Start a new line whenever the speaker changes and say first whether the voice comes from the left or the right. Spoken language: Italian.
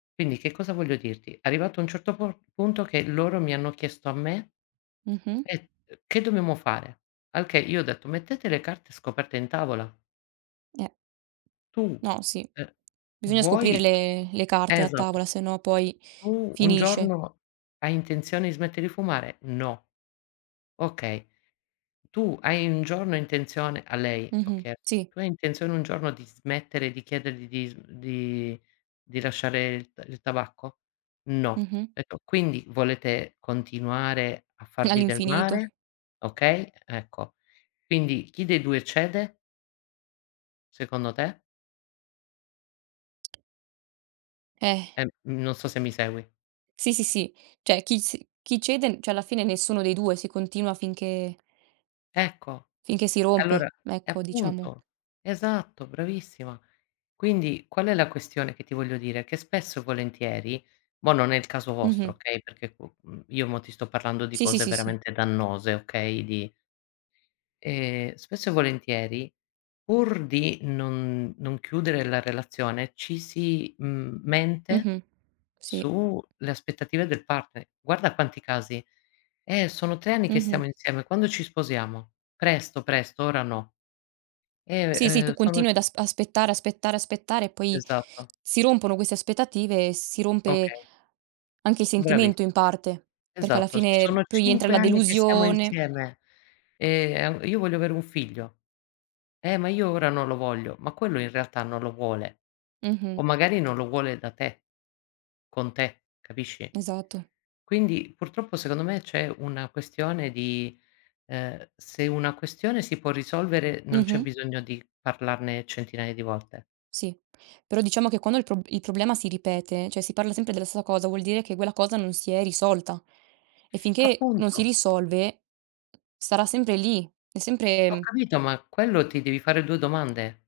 left: Quindi che cosa voglio dirti, arrivato a un certo por punto che loro mi hanno chiesto a me
right: Mh-mh.
left: "eh, uhm, che che dobbiamo fare?" Al che io ho detto: "Mettete le carte scoperte in tavola."
right: Eh.
left: Tu,
right: No sì,
left: eh,
right: bisogna scoprire
left: vuoi
right: le le carte a
left: esatto.
right: tavola, se no poi
left: "Tu un
right: finisce.
left: giorno, hai intenzione di smette di fumare?" "No." Okay. "Tu hai un giorno intenzione" a lei ho
right: Mh-mh.
left: chies
right: Sì.
left: "Tu hai intenzione un giorno di smettere, di chiedergli di sm di di lasciare il t il tabacco?" "No."
right: Mh-mh.
left: Etto: "Quindi volete continuare a farvi del
right: All'infinito.
left: mare?" Okay, ecco, quindi chi dei 2 cede? Secondo te?
right: Eh.
left: Ehm non so se mi segui?
right: Sì, sì, sì. Cioè chi s chi cede n cioè alla fine nessuno dei 2, si continua finché
left: Ecco,
right: Finché si
left: allora
right: rompe,
left: eh,
right: ecco diciamo.
left: appunto. Esatto, bravissima. Quindi, qual è la questione che ti voglio dire, che spesso e volentieri mo non è il caso vostro,
right: Mh-mh.
left: okay, perché co mhmm, io mo ti sto parlando di
right: Sì, sì,
left: cose
right: sì, sì.
left: veramente dannose, okay, di Ehm, spesso e volentieri, pur di non non chiudere la relazione, ci si mhmm, mente
right: Mh-mh. Sì.
left: su le aspettative del partner. Guarda quanti casi. "Eh, sono 3 anni che
right: Mh-mh.
left: stiamo insieme, quando ci sposiamo?" "Presto, presto, ora no."
right: Sì, sì,
left: Ehm,
right: tu
left: eh, "Sono"
right: continui ad as aspettare, aspettare, aspettare poi
left: Esatto.
right: si rompono queste aspettative e si rompe
left: Okay.
right: anche il sentimento
left: Bravissim
right: in parte, perché alla
left: Esatto.
right: fine
left: "Sono
right: poi entra
left: 5
right: la
left: anni che stiamo
right: delusione.
left: insieme, ehm, an io voglio avere un figlio." "Eh, ma io ora non lo voglio." Ma quello in realtà non lo vuole.
right: Mh-mh.
left: O magari non lo vuole da te con te, capisci?
right: Esatto.
left: Quindi, purtroppo secondo me c'è una questione di ehm, se una questione si può risolvere non c'è
right: Mh-mh.
left: bisogno di parlarne centinaia di volte.
right: Sì, però diciamo che quando il pro il problema si ripete, cioè si parla sempre della stessa cosa, vuol dire che quella cosa non si è risolta. E finché non si
left: Appunto.
right: risolve sarà sempre lì, è
left: Ho
right: sempre
left: capito, ma quello ti devi fare 2 domande.